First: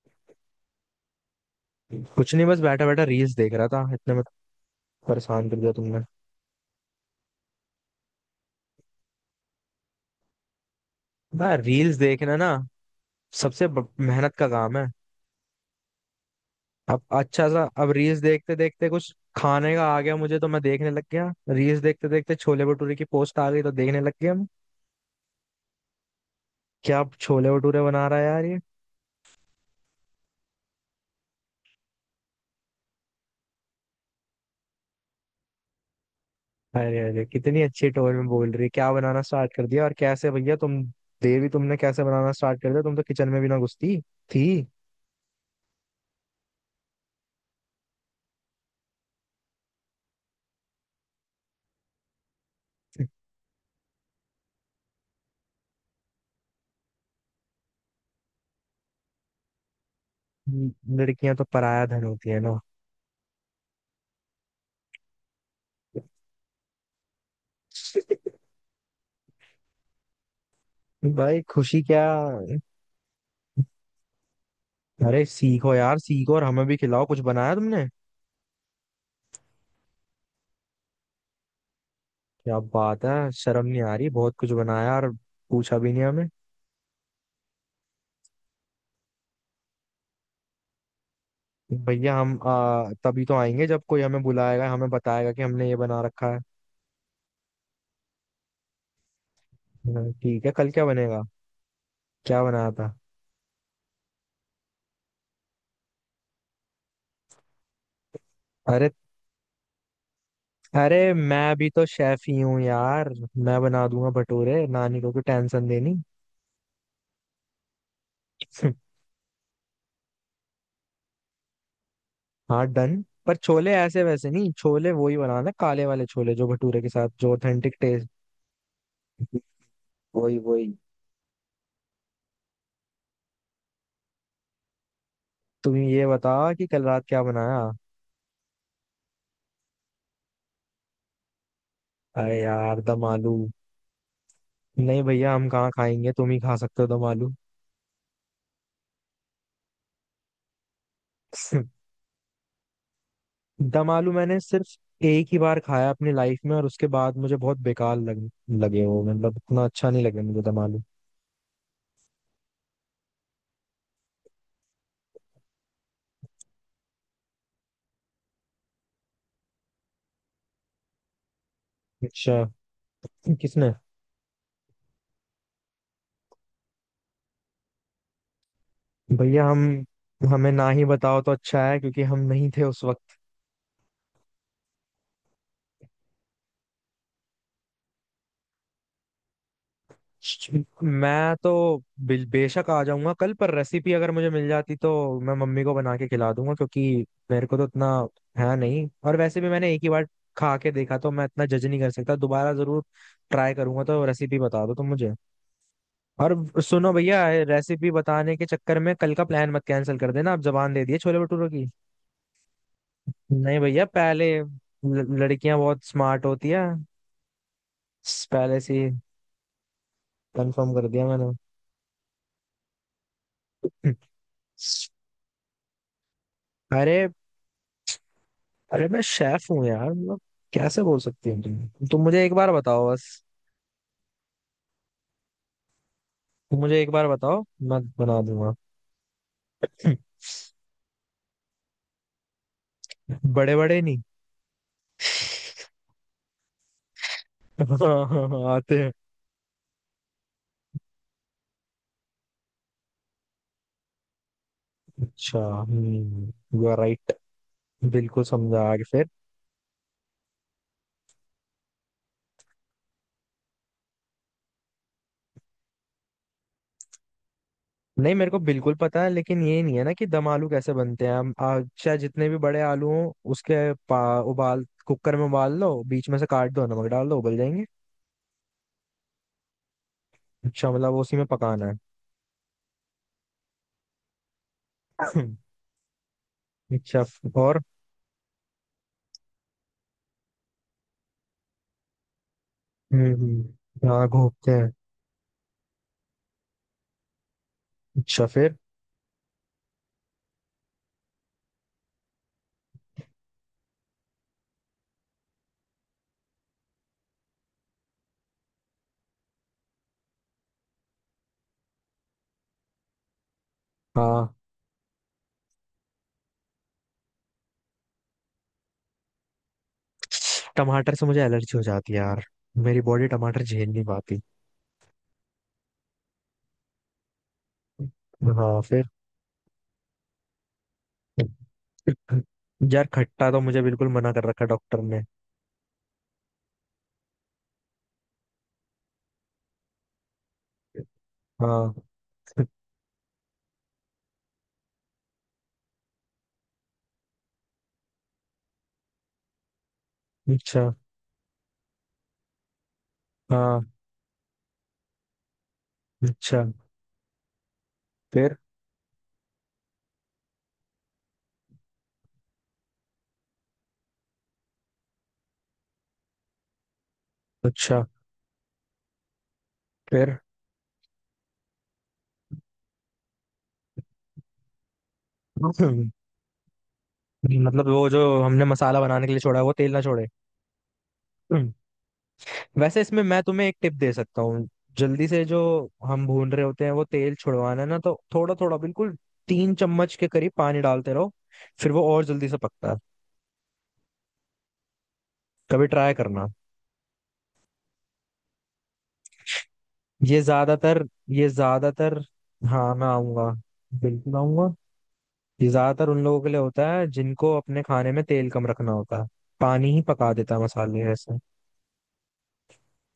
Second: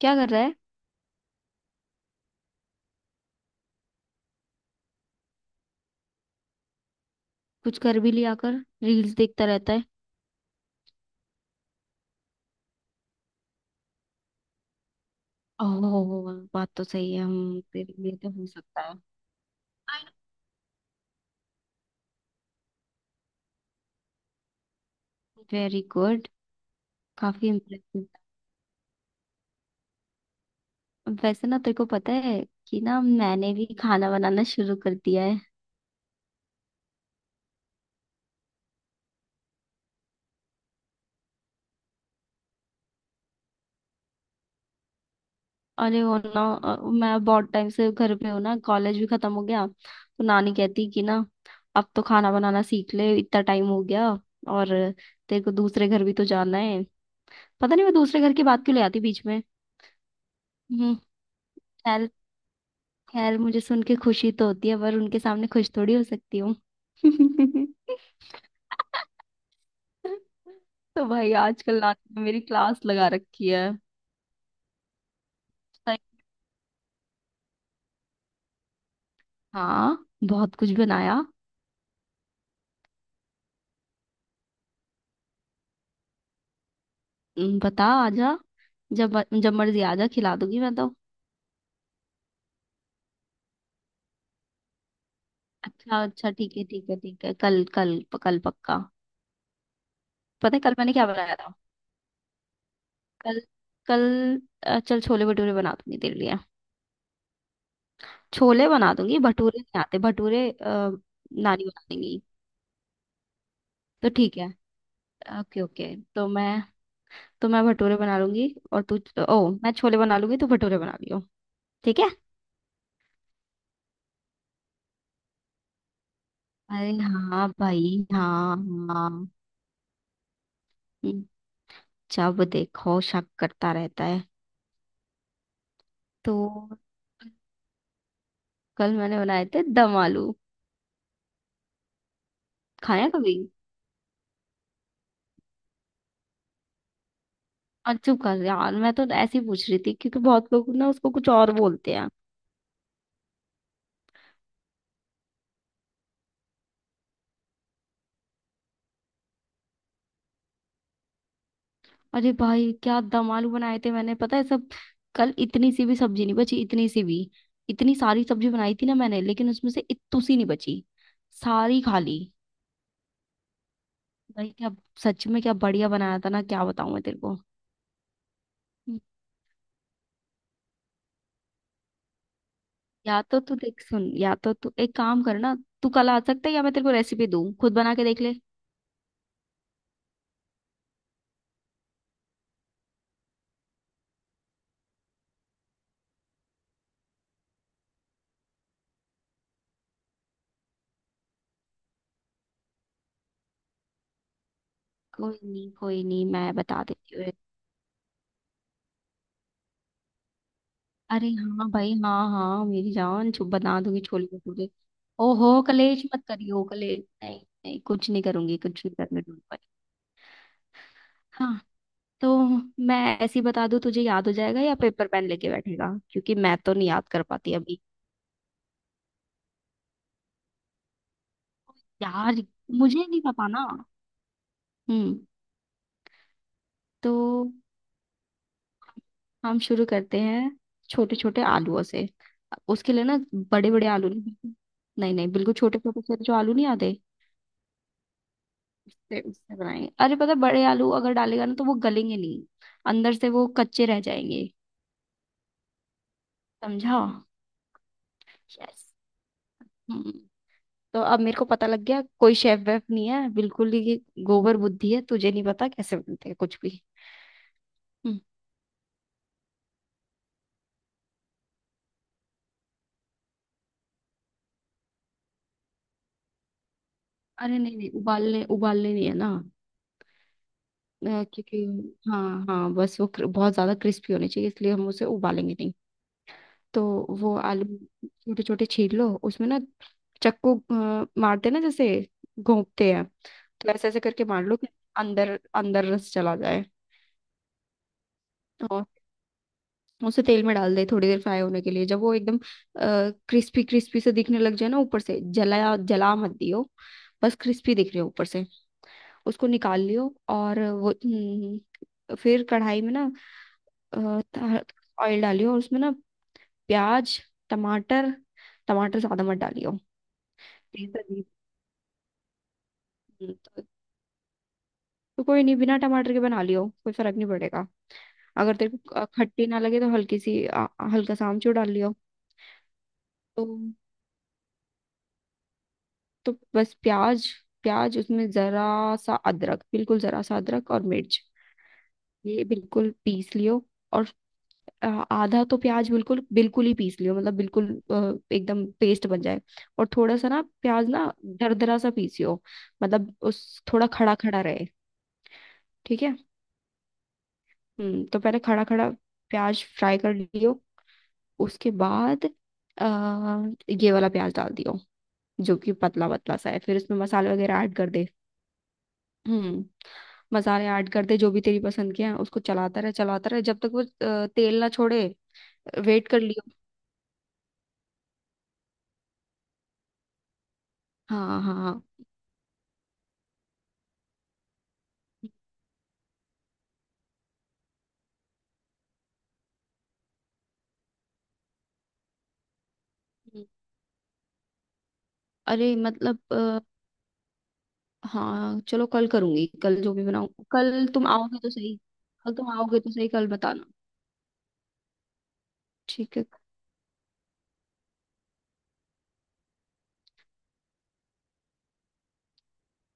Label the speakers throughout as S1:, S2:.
S1: क्या कर रहा है।
S2: कुछ नहीं। बस बैठा बैठा रील्स देख रहा था, इतने में परेशान कर दिया तुमने।
S1: कुछ कर भी लिया कर। रील्स देखता रहता है।
S2: भाई रील्स देखना ना सबसे मेहनत का काम है।
S1: ओह, बात तो
S2: अब
S1: सही है।
S2: अच्छा
S1: हम
S2: सा, अब
S1: तेरे लिए
S2: रील्स
S1: तो हो
S2: देखते
S1: सकता
S2: देखते
S1: है।
S2: कुछ खाने का आ गया मुझे, तो मैं देखने लग गया। रील्स देखते देखते छोले भटूरे की पोस्ट आ गई तो देखने लग गया मैं।
S1: Very good.
S2: क्या
S1: काफी
S2: छोले भटूरे बना
S1: इम्प्रेसिव।
S2: रहा है यार ये।
S1: वैसे ना तेरे को पता है कि ना, मैंने भी खाना बनाना शुरू कर दिया है।
S2: अरे अरे कितनी अच्छी टोन में बोल रही है। क्या बनाना स्टार्ट कर दिया और कैसे भैया तुम? देवी तुमने कैसे बनाना स्टार्ट कर दिया? तुम तो किचन में भी ना घुसती थी।
S1: अरे वो ना मैं बहुत टाइम से घर पे हूँ ना, कॉलेज भी खत्म हो गया तो नानी कहती कि ना, अब तो खाना बनाना सीख ले, इतना टाइम हो गया। और तेरे को दूसरे घर भी तो जाना है। पता नहीं मैं दूसरे घर की बात क्यों ले आती बीच में। हम्म।
S2: लड़कियां तो पराया धन होती है ना।
S1: खैर मुझे सुन के खुशी तो होती है, पर उनके सामने खुश थोड़ी हो सकती हूँ। तो भाई
S2: भाई
S1: आजकल
S2: खुशी क्या।
S1: नानी ने मेरी क्लास लगा रखी है।
S2: अरे सीखो यार
S1: सही-
S2: सीखो और हमें भी खिलाओ। कुछ बनाया तुमने?
S1: हाँ, बहुत कुछ बनाया।
S2: क्या बात है, शर्म नहीं आ रही। बहुत कुछ बनाया और पूछा भी नहीं हमें।
S1: बता आजा। जब जब मर्जी आजा, खिला दूंगी मैं तो।
S2: भैया हम तभी तो आएंगे जब कोई हमें बुलाएगा, हमें बताएगा कि हमने ये बना
S1: अच्छा अच्छा,
S2: रखा है।
S1: ठीक है ठीक है ठीक है, कल कल कल पक्का।
S2: हाँ, ठीक है,
S1: पता है
S2: कल
S1: कल
S2: क्या
S1: मैंने क्या
S2: बनेगा?
S1: बनाया था?
S2: क्या बनाया था?
S1: कल। कल। चल छोले भटूरे बना दूंगी तेरे लिए। छोले
S2: अरे
S1: बना दूंगी, भटूरे नहीं आते, भटूरे
S2: अरे मैं
S1: नानी
S2: भी तो
S1: बना देंगी।
S2: शेफ ही हूँ यार। मैं बना
S1: तो
S2: दूंगा
S1: ठीक है।
S2: भटूरे, नानी को कोई
S1: ओके
S2: टेंशन देनी।
S1: ओके, तो मैं भटूरे बना लूंगी और तू। ओ, मैं छोले बना लूंगी, तू भटूरे बना लियो। ठीक है।
S2: हाँ डन, पर छोले ऐसे वैसे नहीं, छोले वही बनाना, काले वाले छोले जो भटूरे के
S1: अरे
S2: साथ जो
S1: हाँ
S2: ऑथेंटिक
S1: भाई,
S2: टेस्ट।
S1: हाँ हाँ।
S2: वही वही।
S1: हम्म, जब देखो शक करता रहता है।
S2: तुम ये बताओ कि
S1: तो
S2: कल रात क्या बनाया।
S1: कल मैंने बनाए थे दम आलू।
S2: अरे यार दम
S1: खाया कभी?
S2: आलू। नहीं भैया, हम कहाँ खाएंगे, तुम ही खा सकते हो दम आलू।
S1: और चुप कर यार, मैं तो ऐसे ही पूछ रही थी क्योंकि बहुत लोग ना उसको कुछ और बोलते हैं।
S2: दम आलू मैंने सिर्फ एक ही बार खाया अपनी लाइफ में, और उसके बाद मुझे बहुत बेकार लगे वो। मतलब इतना अच्छा नहीं लगे मुझे दम आलू।
S1: अरे भाई क्या दम आलू बनाए थे मैंने, पता है सब। कल इतनी सी भी सब्जी नहीं बची, इतनी सी भी। इतनी सारी सब्जी बनाई थी ना मैंने, लेकिन उसमें से इत्तू सी नहीं बची। सारी खा ली।
S2: अच्छा, किसने?
S1: भाई क्या। सच में क्या बढ़िया बनाया था ना, क्या बताऊं मैं तेरे को।
S2: भैया हम, हमें ना ही बताओ तो अच्छा है क्योंकि हम नहीं थे उस वक्त।
S1: या तो तू देख सुन, या तो तू एक काम कर ना। तू कल आ सकता है, या मैं तेरे को रेसिपी दूं, खुद बना के देख ले।
S2: मैं तो बेशक आ जाऊंगा कल, पर रेसिपी अगर मुझे मिल जाती तो मैं मम्मी को बना के खिला दूंगा। क्योंकि मेरे को तो इतना है नहीं, और वैसे भी मैंने एक ही बार खा के देखा तो मैं इतना जज नहीं कर सकता। दोबारा जरूर ट्राई करूंगा, तो रेसिपी बता दो तुम मुझे।
S1: कोई नहीं कोई नहीं,
S2: और
S1: मैं बता
S2: सुनो
S1: देती
S2: भैया,
S1: हूँ।
S2: रेसिपी बताने के चक्कर में कल का प्लान मत कैंसिल कर देना। आप जबान दे दिए छोले
S1: अरे
S2: भटूरों की।
S1: हाँ भाई हाँ हाँ, मेरी जान छुप
S2: नहीं
S1: बना
S2: भैया,
S1: दूंगी छोले
S2: पहले
S1: भटूरे। ओहो,
S2: लड़कियां बहुत
S1: कलेश
S2: स्मार्ट
S1: मत
S2: होती
S1: करियो,
S2: है।
S1: कलेश नहीं। नहीं, कुछ नहीं करूंगी,
S2: पहले से
S1: कुछ नहीं करने दूंगी भाई।
S2: कंफर्म कर दिया मैंने।
S1: हाँ। तो मैं ऐसे ही बता दूं, तुझे याद हो जाएगा या पेपर पेन लेके बैठेगा? क्योंकि मैं तो नहीं
S2: अरे
S1: याद कर पाती अभी।
S2: अरे मैं शेफ हूँ यार, मतलब कैसे बोल सकती हो तुम? मुझे एक
S1: यार
S2: बार बताओ
S1: मुझे नहीं
S2: बस।
S1: पता ना। हम्म
S2: तुम मुझे एक बार
S1: तो
S2: बताओ, मैं बना दूंगा।
S1: हम शुरू करते हैं। छोटे छोटे आलूओं से। उसके लिए ना
S2: बड़े
S1: बड़े
S2: बड़े
S1: बड़े
S2: नहीं।
S1: आलू नहीं। नहीं नहीं, बिल्कुल छोटे छोटे से जो आलू नहीं आते।
S2: हाँ, हाँ, हाँ, आते हैं।
S1: उससे उससे बनाएंगे। अरे पता है, बड़े आलू अगर डालेगा ना तो वो गलेंगे नहीं, अंदर से वो कच्चे रह जाएंगे।
S2: अच्छा, यू आर
S1: समझा?
S2: राइट। बिल्कुल समझा,
S1: यस।
S2: आगे फिर।
S1: हम्म। तो अब मेरे को पता लग गया, कोई शेफ वेफ नहीं है बिल्कुल ही। गोबर बुद्धि है, तुझे नहीं पता कैसे बनते हैं कुछ भी।
S2: नहीं,
S1: हम्म,
S2: मेरे को बिल्कुल पता है, लेकिन ये नहीं है ना कि दम आलू कैसे बनते हैं। हम चाहे जितने भी बड़े आलू हों उसके पा, उबाल, कुकर में उबाल लो, बीच में से काट दो, नमक डाल दो, उबल
S1: अरे
S2: जाएंगे।
S1: नहीं नहीं, उबालने उबालने नहीं है ना।
S2: अच्छा, मतलब उसी में
S1: क्योंकि,
S2: पकाना है।
S1: हाँ हाँ, बस वो बहुत ज़्यादा क्रिस्पी होनी चाहिए, इसलिए हम उसे उबालेंगे नहीं। तो
S2: अच्छा।
S1: वो
S2: और
S1: आलू छोटे छोटे छील लो, उसमें ना चक्कू मारते ना, जैसे घोंपते हैं। तो ऐसे ऐसे
S2: हाँ
S1: करके मार
S2: घोपते
S1: लो कि
S2: हैं।
S1: अंदर अंदर रस चला जाए।
S2: अच्छा फिर।
S1: और उसे तेल में डाल दे थोड़ी देर फ्राई होने के लिए। जब वो एकदम क्रिस्पी क्रिस्पी से दिखने लग जाए ना ऊपर से, जलाया जला मत दियो। बस क्रिस्पी दिख रहे हो ऊपर से, उसको निकाल लियो। और वो फिर कढ़ाई में ना
S2: हाँ।
S1: ऑयल डालियो, और उसमें ना प्याज, टमाटर। टमाटर ज्यादा मत डालियो।
S2: टमाटर
S1: Taste
S2: से मुझे
S1: अजीब-
S2: एलर्जी हो जाती है यार, मेरी बॉडी
S1: हम्म,
S2: टमाटर
S1: तो
S2: झेल नहीं पाती।
S1: तो कोई नहीं, बिना टमाटर के बना लियो, कोई फर्क नहीं पड़ेगा। अगर
S2: हाँ
S1: तेरे
S2: फिर।
S1: को खट्टी ना लगे तो हल्का सा आमचूर डाल लियो।
S2: यार खट्टा तो
S1: तो
S2: मुझे बिल्कुल मना कर रखा डॉक्टर ने।
S1: तो बस प्याज प्याज उसमें जरा सा अदरक, बिल्कुल जरा सा अदरक और मिर्च।
S2: हाँ।
S1: ये बिल्कुल पीस लियो। और आधा तो प्याज बिल्कुल बिल्कुल ही पीस लियो, मतलब बिल्कुल एकदम पेस्ट बन जाए। और थोड़ा सा ना
S2: अच्छा।
S1: प्याज ना दरदरा सा पीसियो, मतलब
S2: हाँ।
S1: उस थोड़ा खड़ा खड़ा रहे। ठीक है।
S2: अच्छा
S1: तो
S2: फिर।
S1: पहले खड़ा खड़ा प्याज फ्राई कर लियो। उसके बाद आ, ये वाला प्याज डाल दियो जो कि पतला पतला सा है, फिर उसमें मसाले वगैरह ऐड
S2: अच्छा
S1: कर दे। हम्म
S2: फिर।
S1: मसाले ऐड कर दे जो भी तेरी पसंद के हैं, उसको चलाता रहे जब तक वो तेल ना छोड़े। वेट कर लियो।
S2: मतलब वो जो हमने मसाला बनाने के लिए छोड़ा है वो तेल ना छोड़े।
S1: हाँ हाँ।
S2: वैसे इसमें मैं तुम्हें एक टिप दे सकता हूँ। जल्दी से जो हम भून रहे होते हैं वो तेल छुड़वाना है ना, तो थोड़ा थोड़ा बिल्कुल, तीन चम्मच के करीब पानी डालते रहो, फिर वो और जल्दी से पकता है।
S1: हम्म।
S2: कभी
S1: अरे
S2: ट्राई
S1: मतलब,
S2: करना।
S1: हाँ चलो, कल करूंगी कल जो भी
S2: ये
S1: बनाऊं,
S2: ज्यादातर
S1: कल तुम
S2: ये
S1: आओगे तो सही।
S2: ज्यादातर
S1: कल तुम
S2: हाँ
S1: आओगे
S2: मैं
S1: तो सही,
S2: आऊंगा,
S1: कल बताना।
S2: बिल्कुल आऊंगा। ये ज्यादातर उन
S1: ठीक
S2: लोगों
S1: है।
S2: के लिए होता है जिनको अपने खाने में तेल कम रखना होता है। पानी ही पका देता है मसाले ऐसे।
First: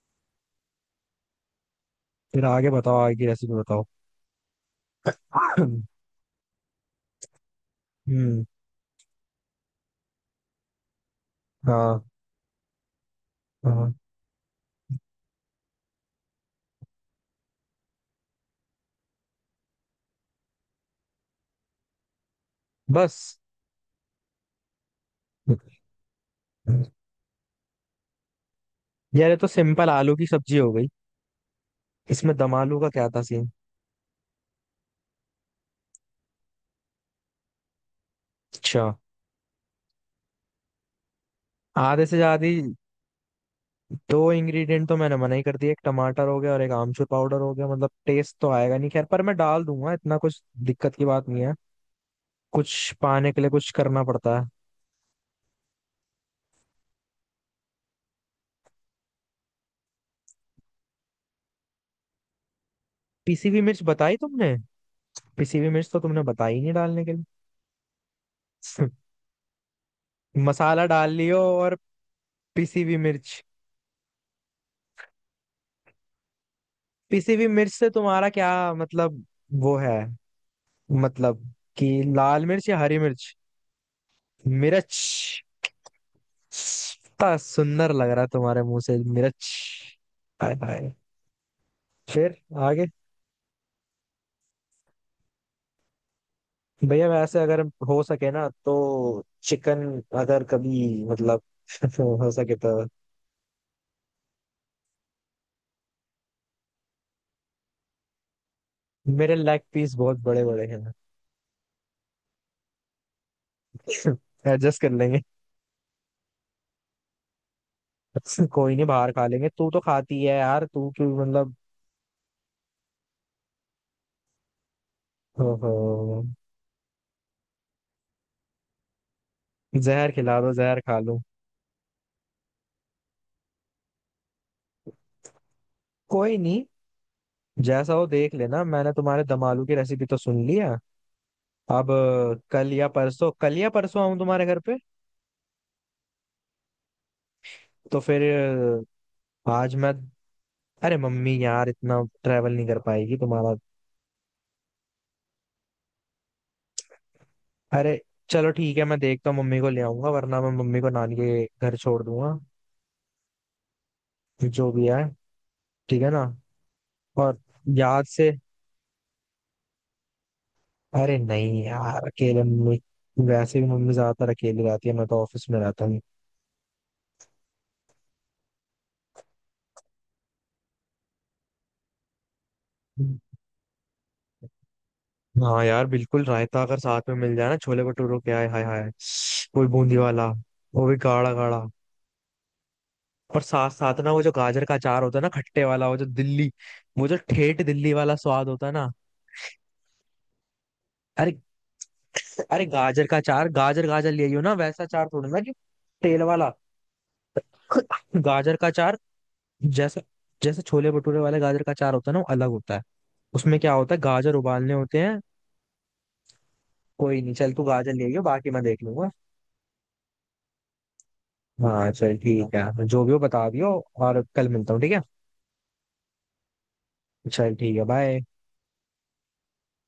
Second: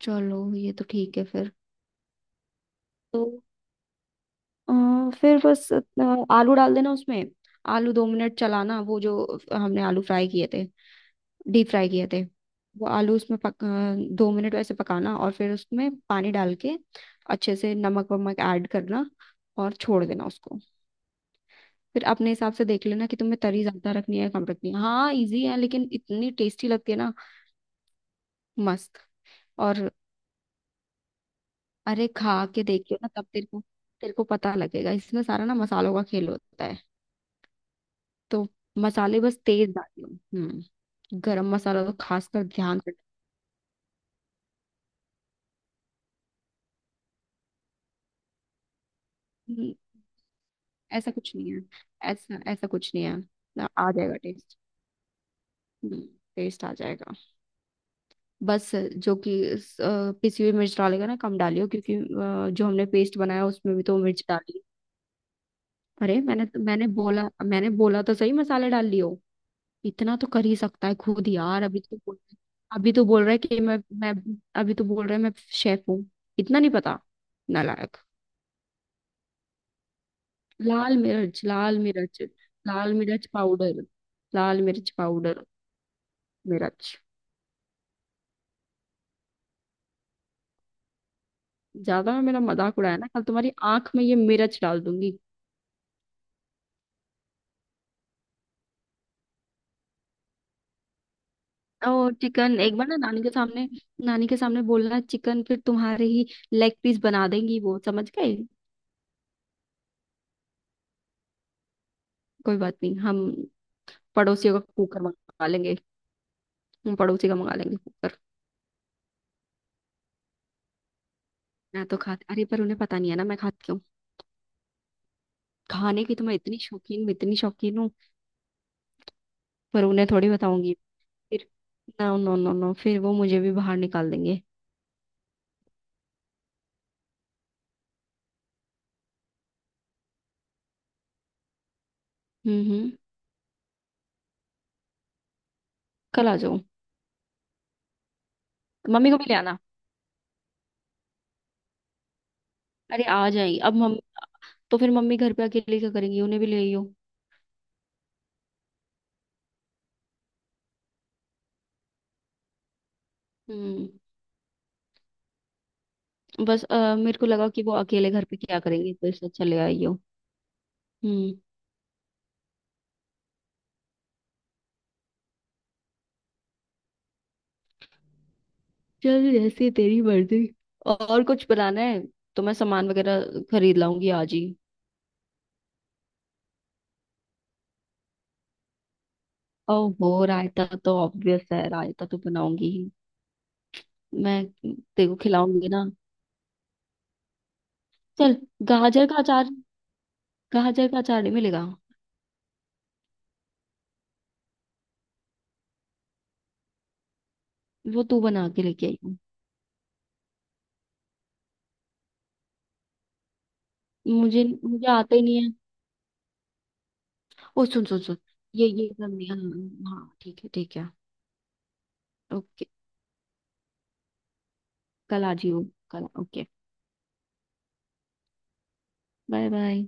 S1: चलो, ये तो ठीक है फिर।
S2: फिर आगे बताओ, आगे
S1: तो
S2: की रेसिपी बताओ।
S1: फिर बस आलू डाल देना उसमें। आलू दो मिनट
S2: हम्म,
S1: चलाना, वो जो हमने आलू फ्राई किए थे, डीप फ्राई
S2: हाँ
S1: किए थे, वो आलू उसमें
S2: हाँ
S1: दो मिनट वैसे पकाना, और फिर उसमें पानी डाल के अच्छे से नमक वमक ऐड करना, और छोड़ देना उसको। फिर अपने हिसाब से देख लेना कि तुम्हें
S2: बस।
S1: तरी ज्यादा रखनी है या कम रखनी है। हाँ, इजी है लेकिन इतनी टेस्टी लगती है ना, मस्त।
S2: यार ये तो सिंपल
S1: और
S2: आलू की सब्जी हो गई।
S1: अरे
S2: इसमें
S1: खा
S2: दम
S1: के
S2: आलू का
S1: देखियो
S2: क्या
S1: ना,
S2: था
S1: तब तेरे
S2: सीन?
S1: को, तेरे को पता लगेगा इसमें सारा ना मसालों का खेल होता है। तो
S2: अच्छा।
S1: मसाले बस तेज डालियो। हम्म। गरम मसाला तो
S2: आधे से
S1: खासकर
S2: ज्यादा
S1: ध्यान से।
S2: दो इंग्रेडिएंट तो मैंने मना ही कर दिया, एक टमाटर हो गया और एक आमचूर पाउडर हो गया, मतलब टेस्ट तो आएगा नहीं। खैर, पर मैं डाल
S1: हम्म,
S2: दूंगा, इतना कुछ दिक्कत की
S1: ऐसा
S2: बात
S1: कुछ
S2: नहीं
S1: नहीं
S2: है।
S1: है, ऐसा ऐसा कुछ
S2: कुछ
S1: नहीं है।
S2: पाने के लिए
S1: ना,
S2: कुछ
S1: आ
S2: करना
S1: जाएगा
S2: पड़ता है।
S1: टेस्ट। हम्म। टेस्ट आ जाएगा। बस जो कि पिसी हुई मिर्च डालेगा ना कम डालियो, क्योंकि जो हमने पेस्ट बनाया
S2: पिसी हुई
S1: उसमें
S2: मिर्च
S1: भी तो
S2: बताई
S1: मिर्च
S2: तुमने?
S1: डाली।
S2: पिसी हुई मिर्च तो
S1: अरे
S2: तुमने बताई नहीं डालने के
S1: मैंने बोला तो सही, मसाले डाल
S2: लिए।
S1: लियो। इतना तो कर ही
S2: मसाला
S1: सकता है
S2: डाल
S1: खुद
S2: लियो
S1: यार,
S2: और
S1: अभी तो बोल।
S2: पिसी
S1: अभी
S2: हुई
S1: तो बोल रहा है
S2: मिर्च।
S1: कि मैं, अभी तो बोल रहा है मैं शेफ हूँ। इतना नहीं पता।
S2: पिसी हुई मिर्च से
S1: नालायक।
S2: तुम्हारा क्या मतलब? वो है
S1: लाल मिर्च,
S2: मतलब
S1: लाल
S2: कि
S1: मिर्च।
S2: लाल मिर्च या
S1: लाल
S2: हरी
S1: मिर्च
S2: मिर्च?
S1: पाउडर। लाल मिर्च
S2: मिर्च।
S1: पाउडर। मिर्च।
S2: इतना सुंदर लग रहा है तुम्हारे मुंह से मिर्च। हाय हाय।
S1: ज्यादा
S2: फिर
S1: मेरा मजाक
S2: आगे।
S1: उड़ाया ना, कल तुम्हारी आंख में ये मिर्च डाल दूंगी।
S2: भैया वैसे अगर हो सके ना तो चिकन, अगर कभी, मतलब
S1: और
S2: हो सके
S1: चिकन
S2: तो।
S1: एक बार ना नानी के सामने, नानी के सामने बोलना चिकन, फिर तुम्हारे ही लेग पीस बना देंगी वो, समझ गए?
S2: मेरे लेग पीस बहुत बड़े बड़े हैं।
S1: कोई बात नहीं, हम पड़ोसियों का
S2: एडजस्ट कर
S1: कुकर
S2: लेंगे।
S1: मंगा लेंगे, हम पड़ोसी का मंगा लेंगे।
S2: कोई नहीं, बाहर खा लेंगे। तू तो खाती है यार, तू क्यों मतलब?
S1: मैं तो खाती, अरे पर उन्हें पता नहीं है ना, मैं खाती क्यों। खाने की
S2: ओहो,
S1: तो मैं इतनी शौकीन, इतनी शौकीन हूँ। पर उन्हें
S2: जहर
S1: थोड़ी
S2: खिला दो,
S1: बताऊंगी।
S2: जहर खा लो।
S1: फिर नो नो नो नो, फिर वो मुझे भी बाहर निकाल देंगे।
S2: कोई नहीं, जैसा हो देख लेना। मैंने तुम्हारे दम आलू की रेसिपी तो सुन लिया। अब कल या
S1: हम्म।
S2: परसों, कल या परसों आऊं तुम्हारे घर पे?
S1: कल आ जाओ,
S2: तो फिर
S1: मम्मी को भी ले आना।
S2: आज मैं। अरे मम्मी यार इतना ट्रैवल नहीं कर
S1: अरे
S2: पाएगी
S1: आ
S2: तुम्हारा।
S1: जाएंगी अब मम्मी। तो फिर मम्मी घर पे अकेले क्या करेंगी, उन्हें भी ले आइयो।
S2: अरे चलो ठीक है, मैं देखता हूँ, मम्मी को ले आऊंगा, वरना मैं मम्मी को नानी के घर छोड़ दूंगा।
S1: हम्म।
S2: जो भी है। ठीक है ना?
S1: बस मेरे को
S2: और
S1: लगा कि वो
S2: याद
S1: अकेले घर
S2: से।
S1: पे क्या करेंगे, तो इससे अच्छा ले आइयो।
S2: अरे
S1: हम्म।
S2: नहीं यार अकेले मम्मी। वैसे भी मम्मी ज्यादातर अकेली रहती है, मैं तो ऑफिस में रहता हूँ।
S1: चल जैसे तेरी मर्जी। और कुछ बनाना है तो मैं सामान वगैरह खरीद लाऊंगी आज ही।
S2: हाँ यार बिल्कुल, रायता अगर साथ में मिल जाए ना छोले भटूरों के, आए हाय हाय। कोई
S1: ओ
S2: बूंदी
S1: हो,
S2: वाला,
S1: रायता
S2: वो भी
S1: तो
S2: गाढ़ा
S1: ऑब्वियस है,
S2: गाढ़ा।
S1: रायता तो बनाऊंगी ही।
S2: और साथ साथ ना वो जो
S1: मैं
S2: गाजर का अचार
S1: तेरे को
S2: होता है ना, खट्टे
S1: खिलाऊंगी ना।
S2: वाला, वो जो दिल्ली, वो जो ठेठ दिल्ली वाला
S1: चल,
S2: स्वाद होता है ना।
S1: गाजर का अचार, गाजर का अचार नहीं
S2: अरे
S1: मिलेगा।
S2: अरे गाजर का चार, गाजर, गाजर ले आइयो ना, वैसा चार थोड़ी ना जो तेल वाला।
S1: वो तू बना
S2: गाजर
S1: के
S2: का
S1: लेके
S2: चार
S1: आई हूँ।
S2: जैसे, जैसे छोले भटूरे वाले गाजर का चार होता है ना, वो अलग होता है। उसमें क्या होता है, गाजर
S1: मुझे
S2: उबालने
S1: मुझे
S2: होते
S1: आता
S2: हैं।
S1: ही नहीं है।
S2: कोई नहीं, चल तू
S1: ओ सुन
S2: गाजर
S1: सुन
S2: ले
S1: सुन,
S2: आइयो, बाकी मैं
S1: ये
S2: देख
S1: ये
S2: लूंगा।
S1: करनी है। हाँ हाँ, ठीक है ठीक है।
S2: हाँ चल ठीक
S1: ओके।
S2: है, जो भी हो बता दियो। और कल मिलता हूँ, ठीक है?
S1: कल आ जियो, कल। ओके।
S2: चल ठीक है, बाय।
S1: Bye bye.